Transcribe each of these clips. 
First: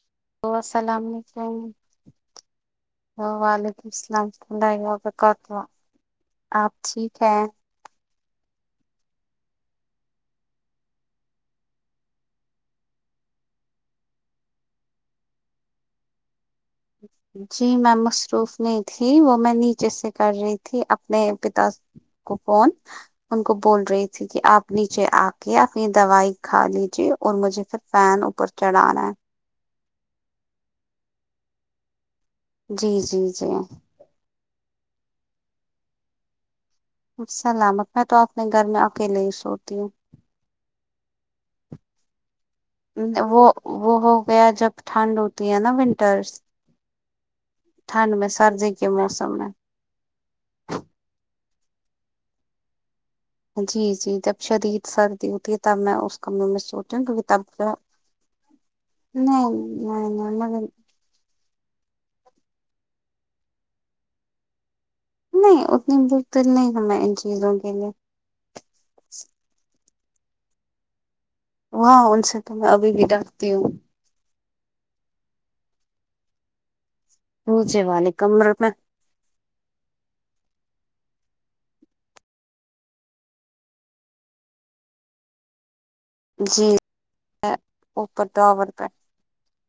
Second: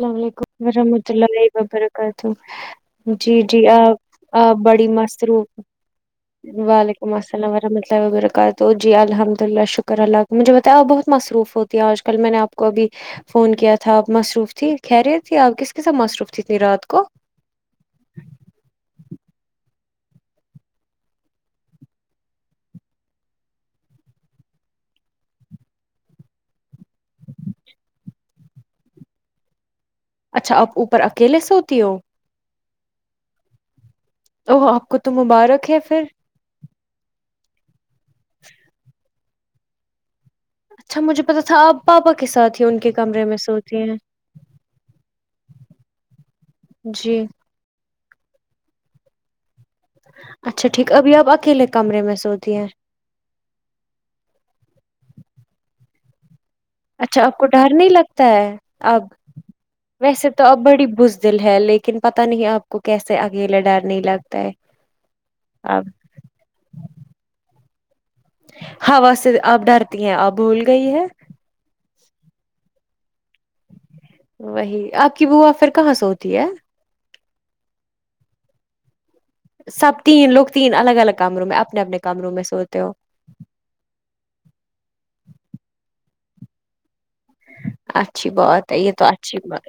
السلام علیکم السلام ورحمۃ اللہ علیکم وبرکاتہ جی جی وعلیکم السلام آپ آ ورحمۃ اللہ بڑی مست روح وبرکاتہ آپ وعلیکم ٹھیک ہے السلام ورحمۃ اللہ وبرکاتہ تو جی الحمد للہ شکر اللہ کا مجھے بتایا بہت مصروف ہوتی ہے آج کل میں نے آپ کو ابھی فون کیا تھا آپ مصروف تھی کہہ رہے تھے آپ کس کے ساتھ مصروف تھی تنی رات کو جی میں مصروف نہیں تھی وہ میں نیچے سے کر رہی تھی اپنے پتا کوپون ان کو بول رہی تھی کہ آپ نیچے آ کے اپنی دوائی کھا لیجے اور مجھے پھر فین اوپر چڑھانا ہے اچھا آپ اوپر اکیلے سے ہوتی ہو جی جی جی آپ کو تو مبارک ہے پھر سلامت میں تو اپنے گھر میں اکیلے ہی سوتی ہوں اچھا مجھے پتتا تھا آپ پاپا کے ساتھ ہی ان کے کمرے میں وہ سوتے وہ ہیں ہو جب ٹھنڈ ہوتی ہے نا ونٹرس جی ٹنڈ میں سردی کے موسم میں اچھا ٹھیک ابھی آپ اکیلے کمرے میں سوتی ہیں جی جی جب شدید سردی ہوتی ہے تب میں اس کمرے میں سو اچھا آپ کو ڈر نہیں لگتا ہے اب نہیں نہیں ویسے نہیں تو اپ مگر بڑی بز ہے لیکن پت نہیں آپ کو کیسے اکیلا ڈرنے لگتا ہے نہیں آپ اتنی بکت نہیں کرنا ان چیزوں کے لیے ہا سے آپ ڈرتی ہیں آپ بھول گئی ہے وہاں ان سے تو میں ابھی بھی ڈانٹتی ہوں وہی آپ کی با پھر کہاں سے ہوتی ہے پھے والے کمر میں سب تین لوگ تین الگ الگ کمروں میں اپنے اپنے کمروں میں سوتے ہو جی اوپر اچھی ٹاور بات ہے پہ یہ تو اچھی بات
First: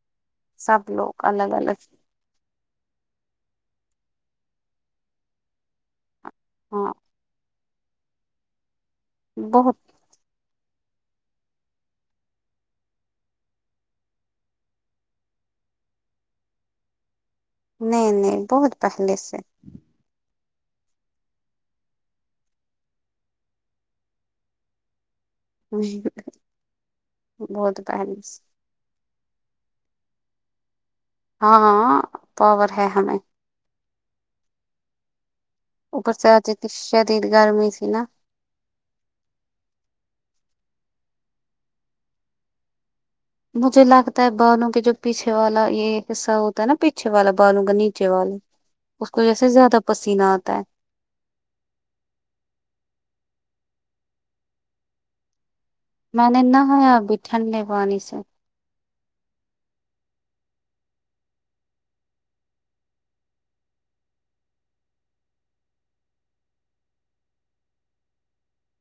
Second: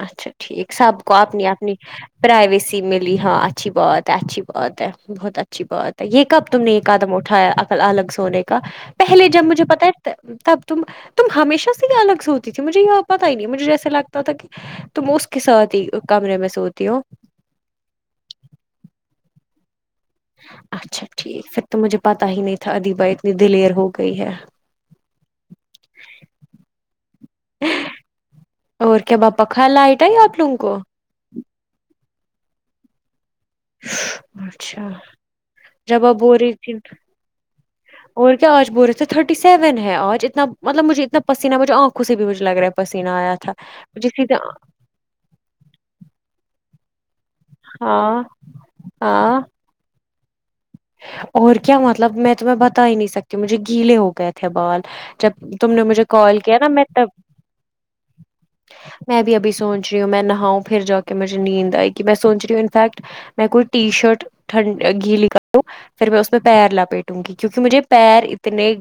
اچھا ٹھیک سب کو لوگ اپنی الگ اپنی الگ پرائیویسی ملی ہاں اچھی بات ہے اچھی بات ہے بہت اچھی بات یہ کب تم نے یہ ہاں قدم اٹھایا عقل الگ سونے کا پہلے جب مجھے بہت پتا ہے تب تم تم ہمیشہ سے الگ سے ہوتی تھی مجھے یہ پتا ہی نہیں مجھے جیسے لگتا تھا کہ تم اس کے ساتھ ہی کمرے میں سوتی ہو نہیں نہیں بہت پہلے سے اچھا ٹھیک پھر تو مجھے پتا ہی نہیں تھا ادی بھائی اتنی دلیر ہو گئی ہے ہ [inaudible] بہت پہنس اور کیا باپا ک لائٹ ہے آپ لوگ کو [unintelligible] ہاں ہاں پاور ہے ہمیں اچھا [unintelligible] جب اوپر آپ سے بو آج رہی اتنی تھی شدید گرمی تھی نا اور کیا آج بول رہے تھے تھرٹی سیون ہے آج اتنا مطلب مجھے اتنا پسین مجھے آنکھوں سے بھی مجھ لگا پسہ آیا [unintelligible] مجھے لگتا ہے بہنوں کے جو [unintelligible] پیچھے والا یہ حصہ ہوتا ہے نا پیچھے والا بالوں کا نیچے ہاں والا اس کو ہاں جیسے زیادہ پسیینات ہے [unintelligible] اور کیا مطلب میں تمہیں بتا ہی نہیں سکتی مجھے گیلے ہو گئے تھے بال جب تم نے مجھے مان کال نے کیا نا نہا میں آ تب بیٹھانی لب آنیس میں بھی ابھی سوچ رہی ہوں میں نہاؤں پھر جا کے مجھے نیند آئے گی میں سوچ رہی ہوں انفیکٹ میں کوئی ٹی شرٹ ٹھنڈ گھی ل کا تو پھر میں اس میں پیر لاپیٹوں گی کیوںکہ مجھے پیر اتنے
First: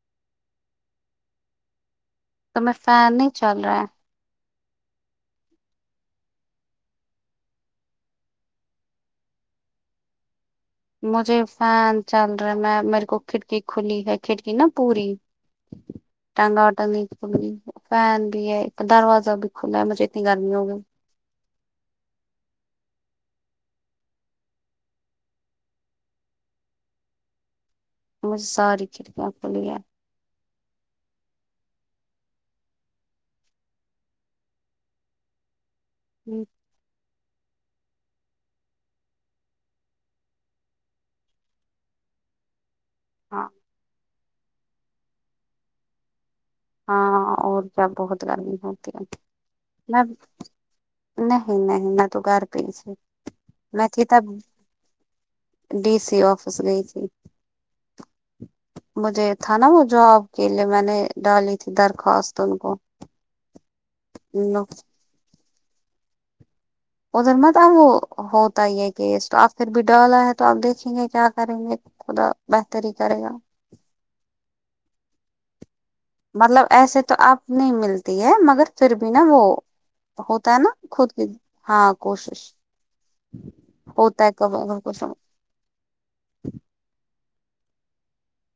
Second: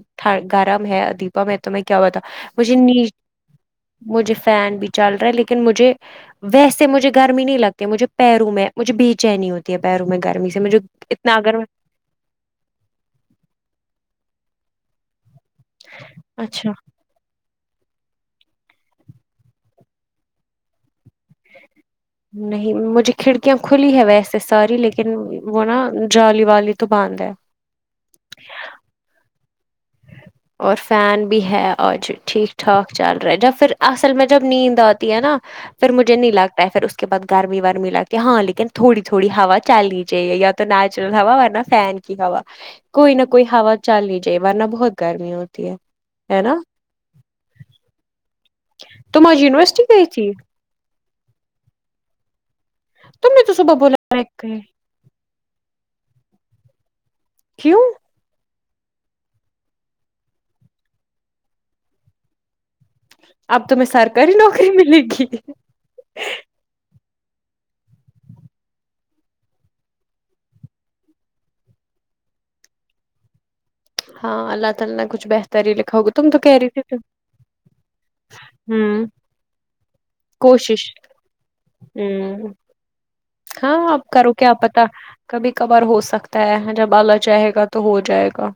گرم ہے ادی میں تو میں کیا ہوتا تو میں مجھے ن فین نہیں چل رہا ہے مجھے فین بھی چل رہا ہے لیکن مجھے ویسے مجھے گرمی نہیں لگتی مجھے پیروں میں مجھے بے چینی ہوتی ہے پیروں میں گرمی سے مجھے اتنا مجھے اگر فین چل رہا میں میرے کو کھڑکی کھلی ہے کھڑکی نا پوری ٹانگا اچھا وٹا نہیں فین بھی ہے دروازہ بھی کھلاا ہے مجھے اتنی گرمی ہوگی [inaudible] نہیں مجھے کھڑکیاں کھلی ہے ویسے ساری لیکن وہ نا جالی والی تو باند ہے مجھے ساری کھڑکیاں پلییا اور فین بھی ہے آج ٹھیک ٹھاک چل رہا جب پھر اصل میں جب نیند آتی ہے نا پھر مجھے نہیں لگتا ہے پھر اس کے بعد گرمی ورمی لگتی ہے ہاں لیکن تھوڑی تھوڑی ہوا چلنی چاہیے یا تو نیچرل ہوا ورنہ فین کی ہوا [inaudible] کوئی نہ کوئی ہا چل نہیں جائے ورنہ بہت گرمی ہوتی ہے ہے نا ہاں اور کیا بہت گرمی ہے تم آج ونیورسٹی میں گت ہی نہیں نہیں نہ تو گار پی تم نے تو صبح میں بولا چتا گئے، ڈی سی آفس گئی ت کیوں مجھے تھا نا وہ جواب کے لیے میں نے ڈالی تھی درخواست ان کو اب تمہیں سرکاری نوکری ملے گی ادھر متب وہ ہوتا ہی ہے کیس تو آپ پھر بھی ڈالا ہے تو آپ دیکھیں گے کیا کریں گے خدا بہتر ہی کرے گا ہان اللہ تعالی کچھ بہتر ہی لکھا ہوگا تم تو کہہ مطلب رہی تھی ایسے تو اب نہیں ملتی ہے مگر پھر ہوں بھی نا وہ ہوتا ہے نا کوشش خود کی ہاں کوشش ہوں ہاں آپ ہوتا ہے کرو کیا کب اگر پتا کچھ کبھی کبار ہو سکتا ہے جب آلہ چاہے گا تو ہو جائے گا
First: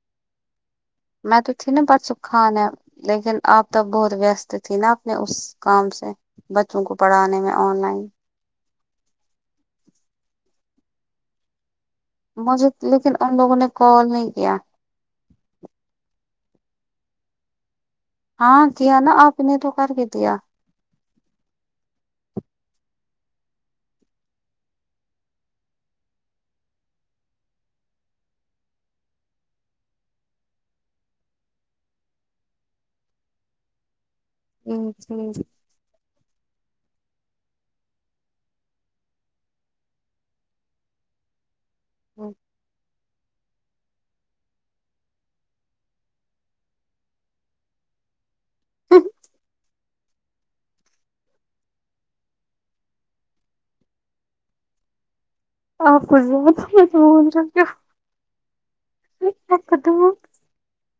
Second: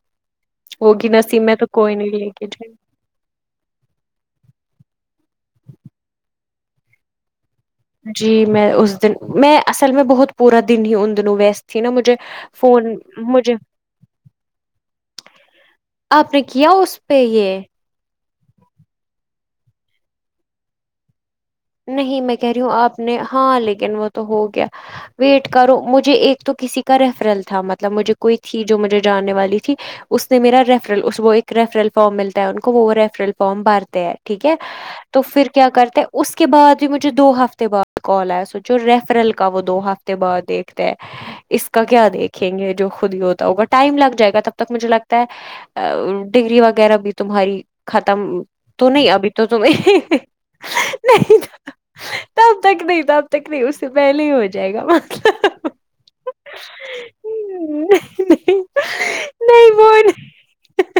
وہگی نسییب میں تو تھی نا کوئی نہیں پرسو لے گی خان ہے لیکن آپ تب بہت ویست تھی نا اپنے اس کام سے بچوں کو پڑھانے میں آن لائن جی میں اس دن میں اصل میں بہت پورا دن ہی ان دنوں ویست تھی نا مجھے مجھے فون لیکن ان مجھے لوگوں نے کال نہیں کیا آپ نے کیا اس پہ یہ ہاں کیا نا آپ نے تو کر کی دیا نہیں میں کہہ رہی ہوں آپ نے ہاں لیکن وہ تو ہو گیا ویٹ کرو مجھے ایک تو کسی کا ریفرل تھا مطلب مجھے کوئی تھی جو مجھے جاننے والی تھی اس نے میرا ریفرل ایک ریفرل فارم ملتا ہے ان کو وہ ریفرل فارم بارتے ہے ٹھیک ہے تو پھر کیا کرتے اس کے بعد بھی مجھے دو ہفتے بعد کال آیا سوچو ریفرل کا وہ دو ہفتے بعد دیکھتے ہ [inaudible] اس کا کیا دیکھیں گے جو خود ہی ہوتا ہوگا ٹائم لگ جائے گا تب تک مجھے لگتا ہے ڈگری وغیرہ بھی تمہاری ختم تو نہیں ابھی تو تمیں نہیں تب تک نہیں تب تک نہیں اس سے پہلے ہی ہو جائے گا مطلب آپ کچ زیاد بول رہ کیا نہیں نہیں وہ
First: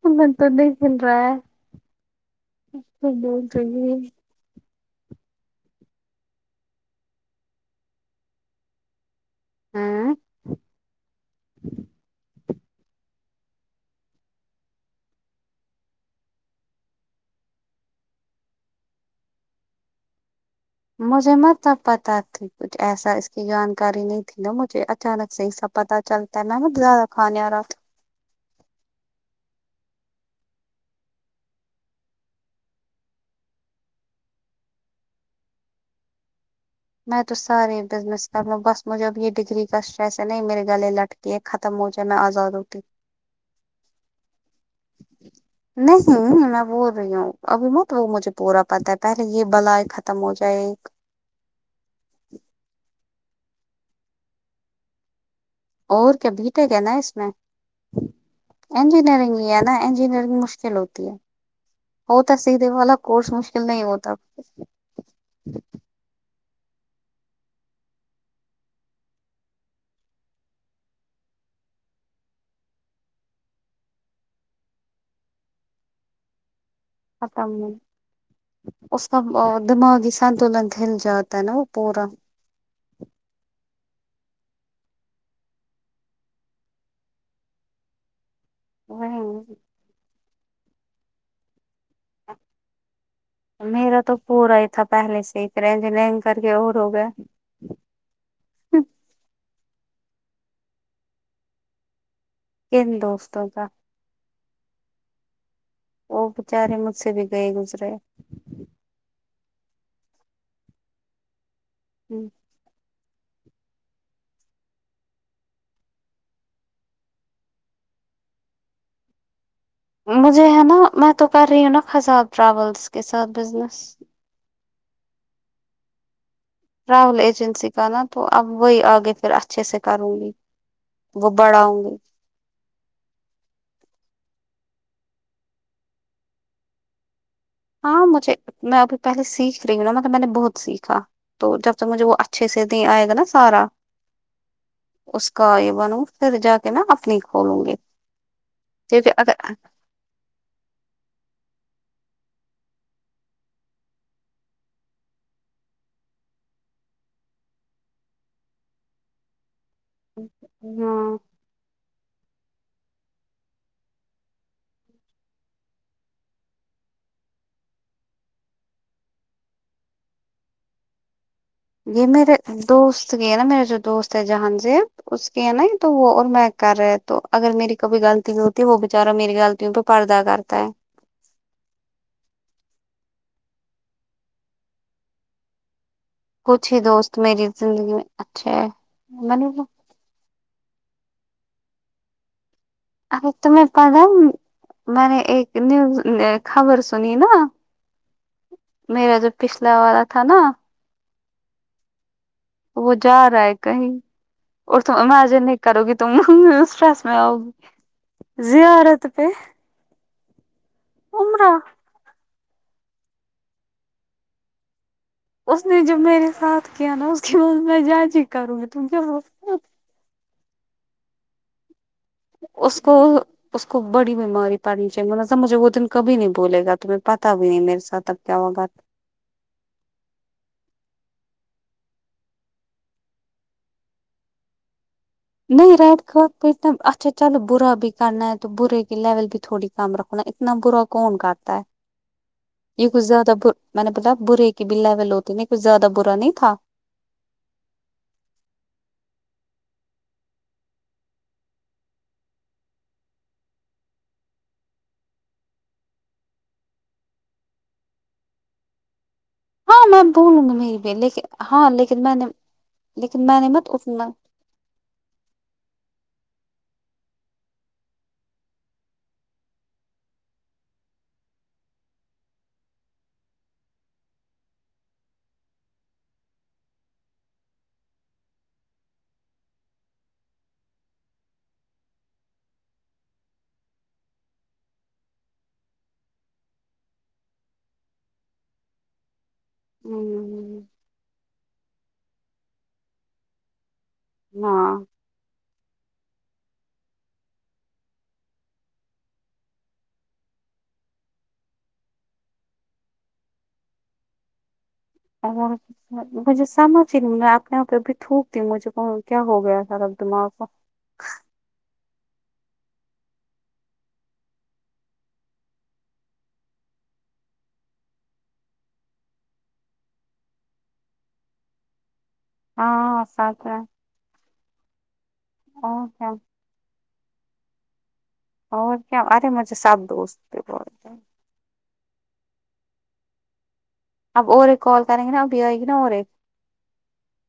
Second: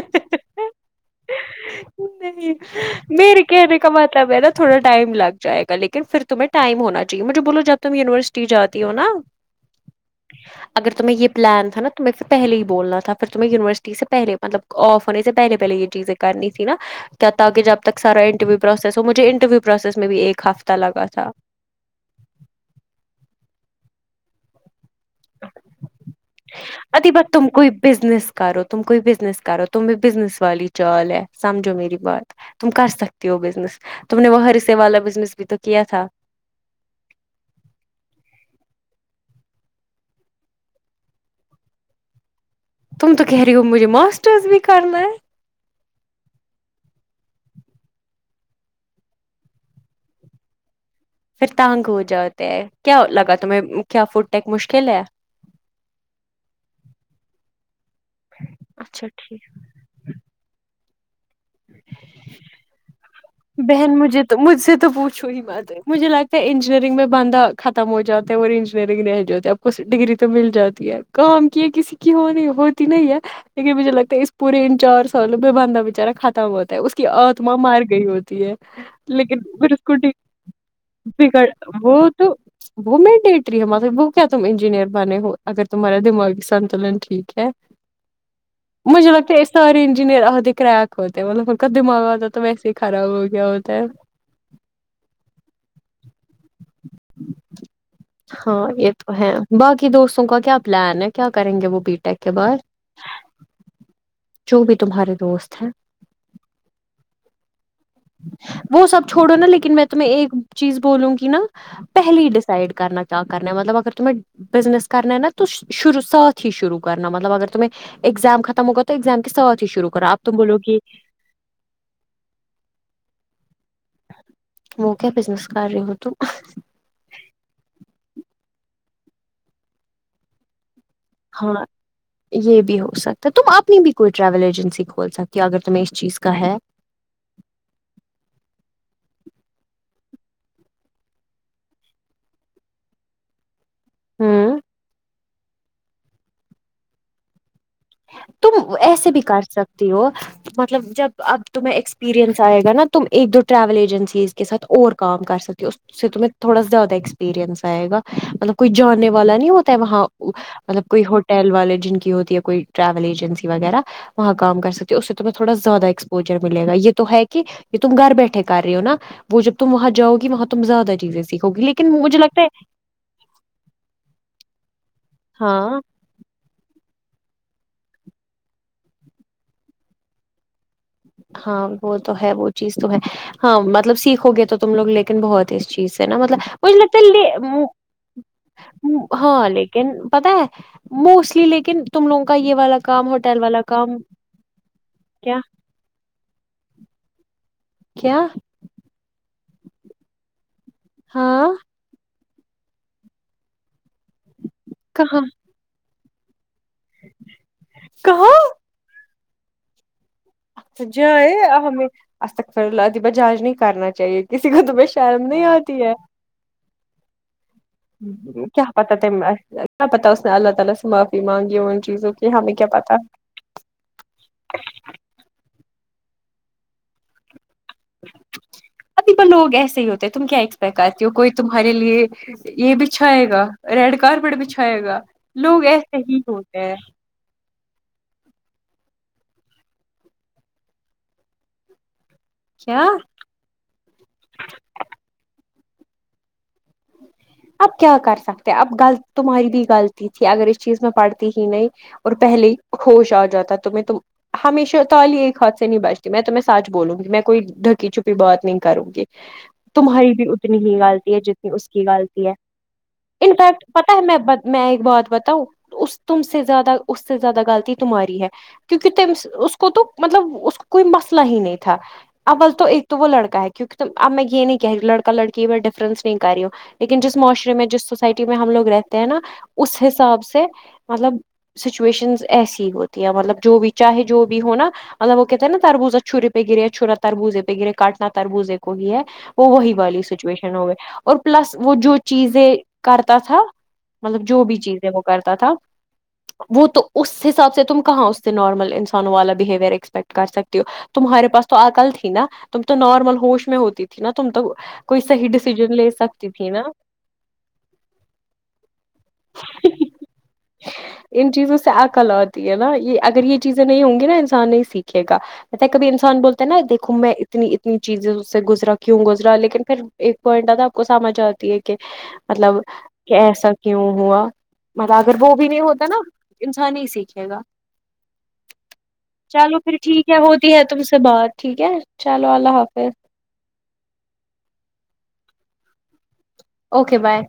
ان توندےسلرا نہیں مری کہنے رہی ہے کامات تھوڑا ٹائم لگ جائے گا لیکن پھر تمہیں ٹائم ہونا چاہیے مجھے بولو جب تم یونیورسٹی جاتی ہو نا ہاں اگر تمہیں یہ پلان تھا نا تم پھر پہلے ہی بولنا تھا پھر تمہیں یونیورسٹی سے پہلے مطلب آف ہونے سے پلے پہلے یہ چیزیں کرنی تھی نا تاکہ جب تک سارا انٹرویو پروسیس ہو مجھے انٹرویو پروسیس میں بھی ایک ہفتےہ مجھے متب پتا تھی کچھ ایسا اس کی جانکاری نہیں تھی نا مجھے اچانک سے ایسب پتتا چلتا ہے نا مت زیادہ ادھی بت کھانے تم اور کوئی بزنس کرو تم کوئی بزنس کرو تم بھی بزنس والی چال ہے سمجھو میری بات تم کر سکتی ہو بزنس تم نے وہرسے والا بزنس بھی تو کیا تھا میں تو سارے بزنس کر لوں بس مجھے اب یہ ڈگری کاٹ ایسے نہیں میرے گلے لٹک یہ ختم ہو جائے میں آزاد ہوتی تم تو کہہ رہی ہو مجھے ماسٹرس بھی کرنا ہے نہیں میں بول رہی ہوں ابھی ن تو وہ مجھے پورا پتا ہے پہلے یہ بلائی ختم ہو جائے پھر تانگ ہو جاتے ہیں کیا لگا تمہیں کیا فوڈ ٹیک مشکل ہے اور کیا بیٹ ہے کیا نا اس میں اچھا ٹھیک انجینئرنگ ہی ہے نا انجینئرنگ مشکل ہوتی ہے ہوتا سیدھے والا کورس مشکل نہیں بہن ہوتا مجھے تو مجھ سے تو پوچھو ہی مت مجھے لگتا ہے انجینئرنگ میں بندھہ ختم ہو جا اور انجینئرنگ نہیں جے آپ کو ڈگری تو مل جاتی ہے کام کی ہے کسی کی ہونی ہوتی نہیں ہے لیکن مجھے لگتا ہے اس پورے ان چار سالو پہ بندھا بچارا ختم ہوتا ہے اس کی ختم آتما مار گئی ہوتی ہے اس کا لیکن پھر اس کو دماغی سنتولن ہل جاتا ہے بگڑ نا وہ پورا تو وہ میں ڈٹ رہی ہار وہ کیا تم انجینئر بنے ہو اگر تمہارا دمای سنتلن ٹھیک ہے مجھے لگتے وہی سارے انجینئر آتے کریک ہوتے ہیں مطلب کا دماغ آتا تو ویسے خراب ہو گیا ہوتا ہے میرا تو پورا ہی تھا پہلے سے ہیج لینگ کر کے اور ہو گیا ہاں یہ تو ہے باقی دوستوں کا کیا پلان ہے کیا کریں گے وہ بی ٹیک کے بعد کین دوستوں کا جو بھی تمہارے دوست ہیں وہ بچارے مجھ سے بھی گئے گزرے وہ سب چھوڑو نا لیکن میں تمہیں ایک چیز بولوں گی نا پہلی ڈس سائڈ کرنا کیااہ کرنا مطلب اگر تیں بزنس کرنا نا تو شروع ساتھ ہی شرو کرنا مطب اگر ت میںیں ایگزام ختم ہوا توگز کے سات ہی شروع کرا آپ تم مجھے بولو ہے نا گی میں تو کر رہی ہوں نا خزاب ٹراولس کے ساتھ بزنس م کیا بزنس کر رہی ت ٹریاول ایجنسی کا نا تو اب وہی آگے پھر اچھے سے کروں گی وہ بڑا ہاں ہوں گے یہ بھی ہو سکتا ہے تم اپنی بھی کوئی ٹریول ایجنسی کھول سکتی ہو اگر تمہیں اس چیز کا ہے ہاں مجھے میں ابھی پہلے سیکھ رہی ہوں نا مطلب میں نے بہت سیکھا تو جب تک مجھے وہ اچھے سے د آئے گا نا سارا ہوں اس کا یہ بنوں پھر جا کے نا اپنی کھولوں گی تم ایسے کیونکہ بھی کر اگر سکتی ہو مطلب جب اب تمہیں ایکسپییرئنس آئے گا نا تم ایک دو ٹریول ایجنسیز کے ساتھ اور کام کر سکتے ہو اس سے تو میں تھوڑا زیادہ ایکسپیریئنس آئے گا مطلب کوئی جانے والا نہیں ہوتا وہاں مطلب کوئی ہاں ہوٹل والے جن کی ہوتی ہے کوئی ٹریول ایجنسی وغیرہ وہاں کام کر سکتی اس سے تومہیں تھوڑا زیادہ ایکسپوجر ملے گا یہ تو ہے کہ کہ تم گھر بیٹھے کر رہے ہو نا وہ جب تم وہاں جاؤ گی وہاں تم زیادہ چیزیں سیکھو گی لیکن یہی مجھے میرے لگتا ہے دوست گ نا میرا جو دوست ہے جہان سے اس کی ہے نا ہاں تو وہ اور میں کر رہے تو اگر میری کبھی غلطی ہوتی ہے وہ بےچارہ میری غلطیوں پہ پردہ کرتا ہے ہاں وہ تو ہے وہ چیز تم ہاں مطلب سیکھو گے تو تم لوگ لیکن بہت ہے اس چیز سے نا مطلب کچھ بوچھ ہی دوست لیتے میری زندگی میں اچھے ہے میں نے ہاں وہ لیکن پتا ہے موسٹلی لیکن تم لوگوں کا یہ والا کام ارے ہوٹل والا تمہیں پ کام میں نے کیا ایک نیوز خبر سنی نا [inaudible] میرا جو پچھلا والا تھا نا ہاں وہ جا رہا ہے کہیں اور تم کہاں امیجن نہیں کرو گی تم اسٹریس میں آؤ کہاں گی زیا آ رہت پہ سجا ہے عمرہ ہمیں اج تک فرلہد بجاج نہیں کرنا چاہیے کسی کو تو شرم نہیں اس نے آتی ہے جب میرے ساتھ کیا نا اس کے بعد میں جج ہی کروں کیا گی تم پت نہ پت اس نے اللہ تعی سے معافی مانگی ہے ان چیزوں کی ہمیں کیا اس کو پتا اس کو بڑی بیماری پڑنی چاہی م سب مجھے وہ دن کبھی نہیں بھول گا تومیں پتا بھی نہیں میرے سے تک کیا ہوگا ابھی ب لوگ ایسے ہی ہوتے ہیں تم کیا ایکسپیکٹ کرتی ہو کوئی تمہارے لیے یہ بچھائے گا ریڈ کارپیٹ بچ چھائے گا لوگ نئی ایسے رینت ہی ہوتے ہیں پچھ چلو برا بھی کرنا ہے تو برے کی لیول بھی تھوڑی کم رکھونا اتنا برا کون کرتا ہے کیا یہ کچھ زیادہ ب میں نے بولا برے کی بھی لیول ہوتی نہیں کچھ زیادہ برا نہیں تھا اب کیا کر سکتے اب غلط تمہاری بھی غلطی تھی اگر اس چیز میں پڑھتی ہی نہیں اور پہلے ہی ہوش آ جاتا تو میں تو ہمیشہ تالی ایک ہاتھ سے نہیں بچتی میں تو میں سچ بولوں گی میں کوئی ڈھکی چھپی بات نہیں کروں گی [inaudible] تمہاری بھی بولوں گی اتنی میری ہی بھی غالطی ہے لیکن جتنی اس ہاں کی لیکن میں نے غالطی ہے لیکن میں نے انفیکٹ مت پتا ہے اتنا میںحبت میں ایک بات بتاؤں اس تم سے زیادہ اس سے زیادہ غلطی تمہاری ہے کیونکہ اس کو تو مطلب اس کو کوئی مسئلہ ہی نہیں تھا ابول تو ایک تو وہ لڑک ہے کیک تو اب میں یہ نہیں کہہ رہی لڑا لڑکی میں ڈفرنس نہیں کر رہی ہوں لیکن جس معاشرے میں جس سوسائٹی میں ہم لوگ رہتے ہیں نا اس حساب سے مطلب سچویشنز ایسی ہوتی ہے مطلب جو بھی چاہے جو بھی ہوناا مطلب وہ کہتے نا تربوزا چھورے پہ گرے ہے چھورا تربوزے پہ گرے کاٹنا تربوزے کو ہی ہے وہ وہی والی سچویشن ہو ہ گئے اور پلس وہ جو چیزیں کرتا تھا مطلب جو بھی چیز ہے وہ کرتا تھا وہ تو اس حساب سے تم کہاں اس سے نارمل انسانوں والا بہیوئر ایکسپیکٹ کر سکتی ہو تمہارے پاس تو اکل تھی نا تم تو نارمل ہوش میں ہوتی تھی نا تم تو کوئی صی ہاں ڈسیزن لے سکتا مجھے سمجھ ہی نہیں میں اپنے یہاں پہ بھی تھوک ت مجھے کو کیا ہو گیا تھا اب دماغ کو ان چیزوں سے عقل آتی ہے نا یہ اگر یہ چیزیں نہیں ہوں گی نا انسان نہیں سیکھے گا بھ کبھی انسان بولتے نا دیکھو میں اتنی اتنی چیزیں سے گزرا کیوں گزرا لیکن پھر ایک پوائنٹ آتا کو سمجھ آتی ہے کہ مطلب ہاں سچ ایسا میں کیوں ہوا مطلب اگر وہ بھی نہیں ہوتا اور نا کیا انسان ہی سیکھے گا اور کیا ارے مجھے چلو پھر سب ٹھیک ہے دوست بھی ہوتی ہے تم بولتے ہیں سے بات ٹھیک ہے چلو اللہ حافظ اب اورے کال کریں گے بھی آئے گ نا اورے اوکے بائے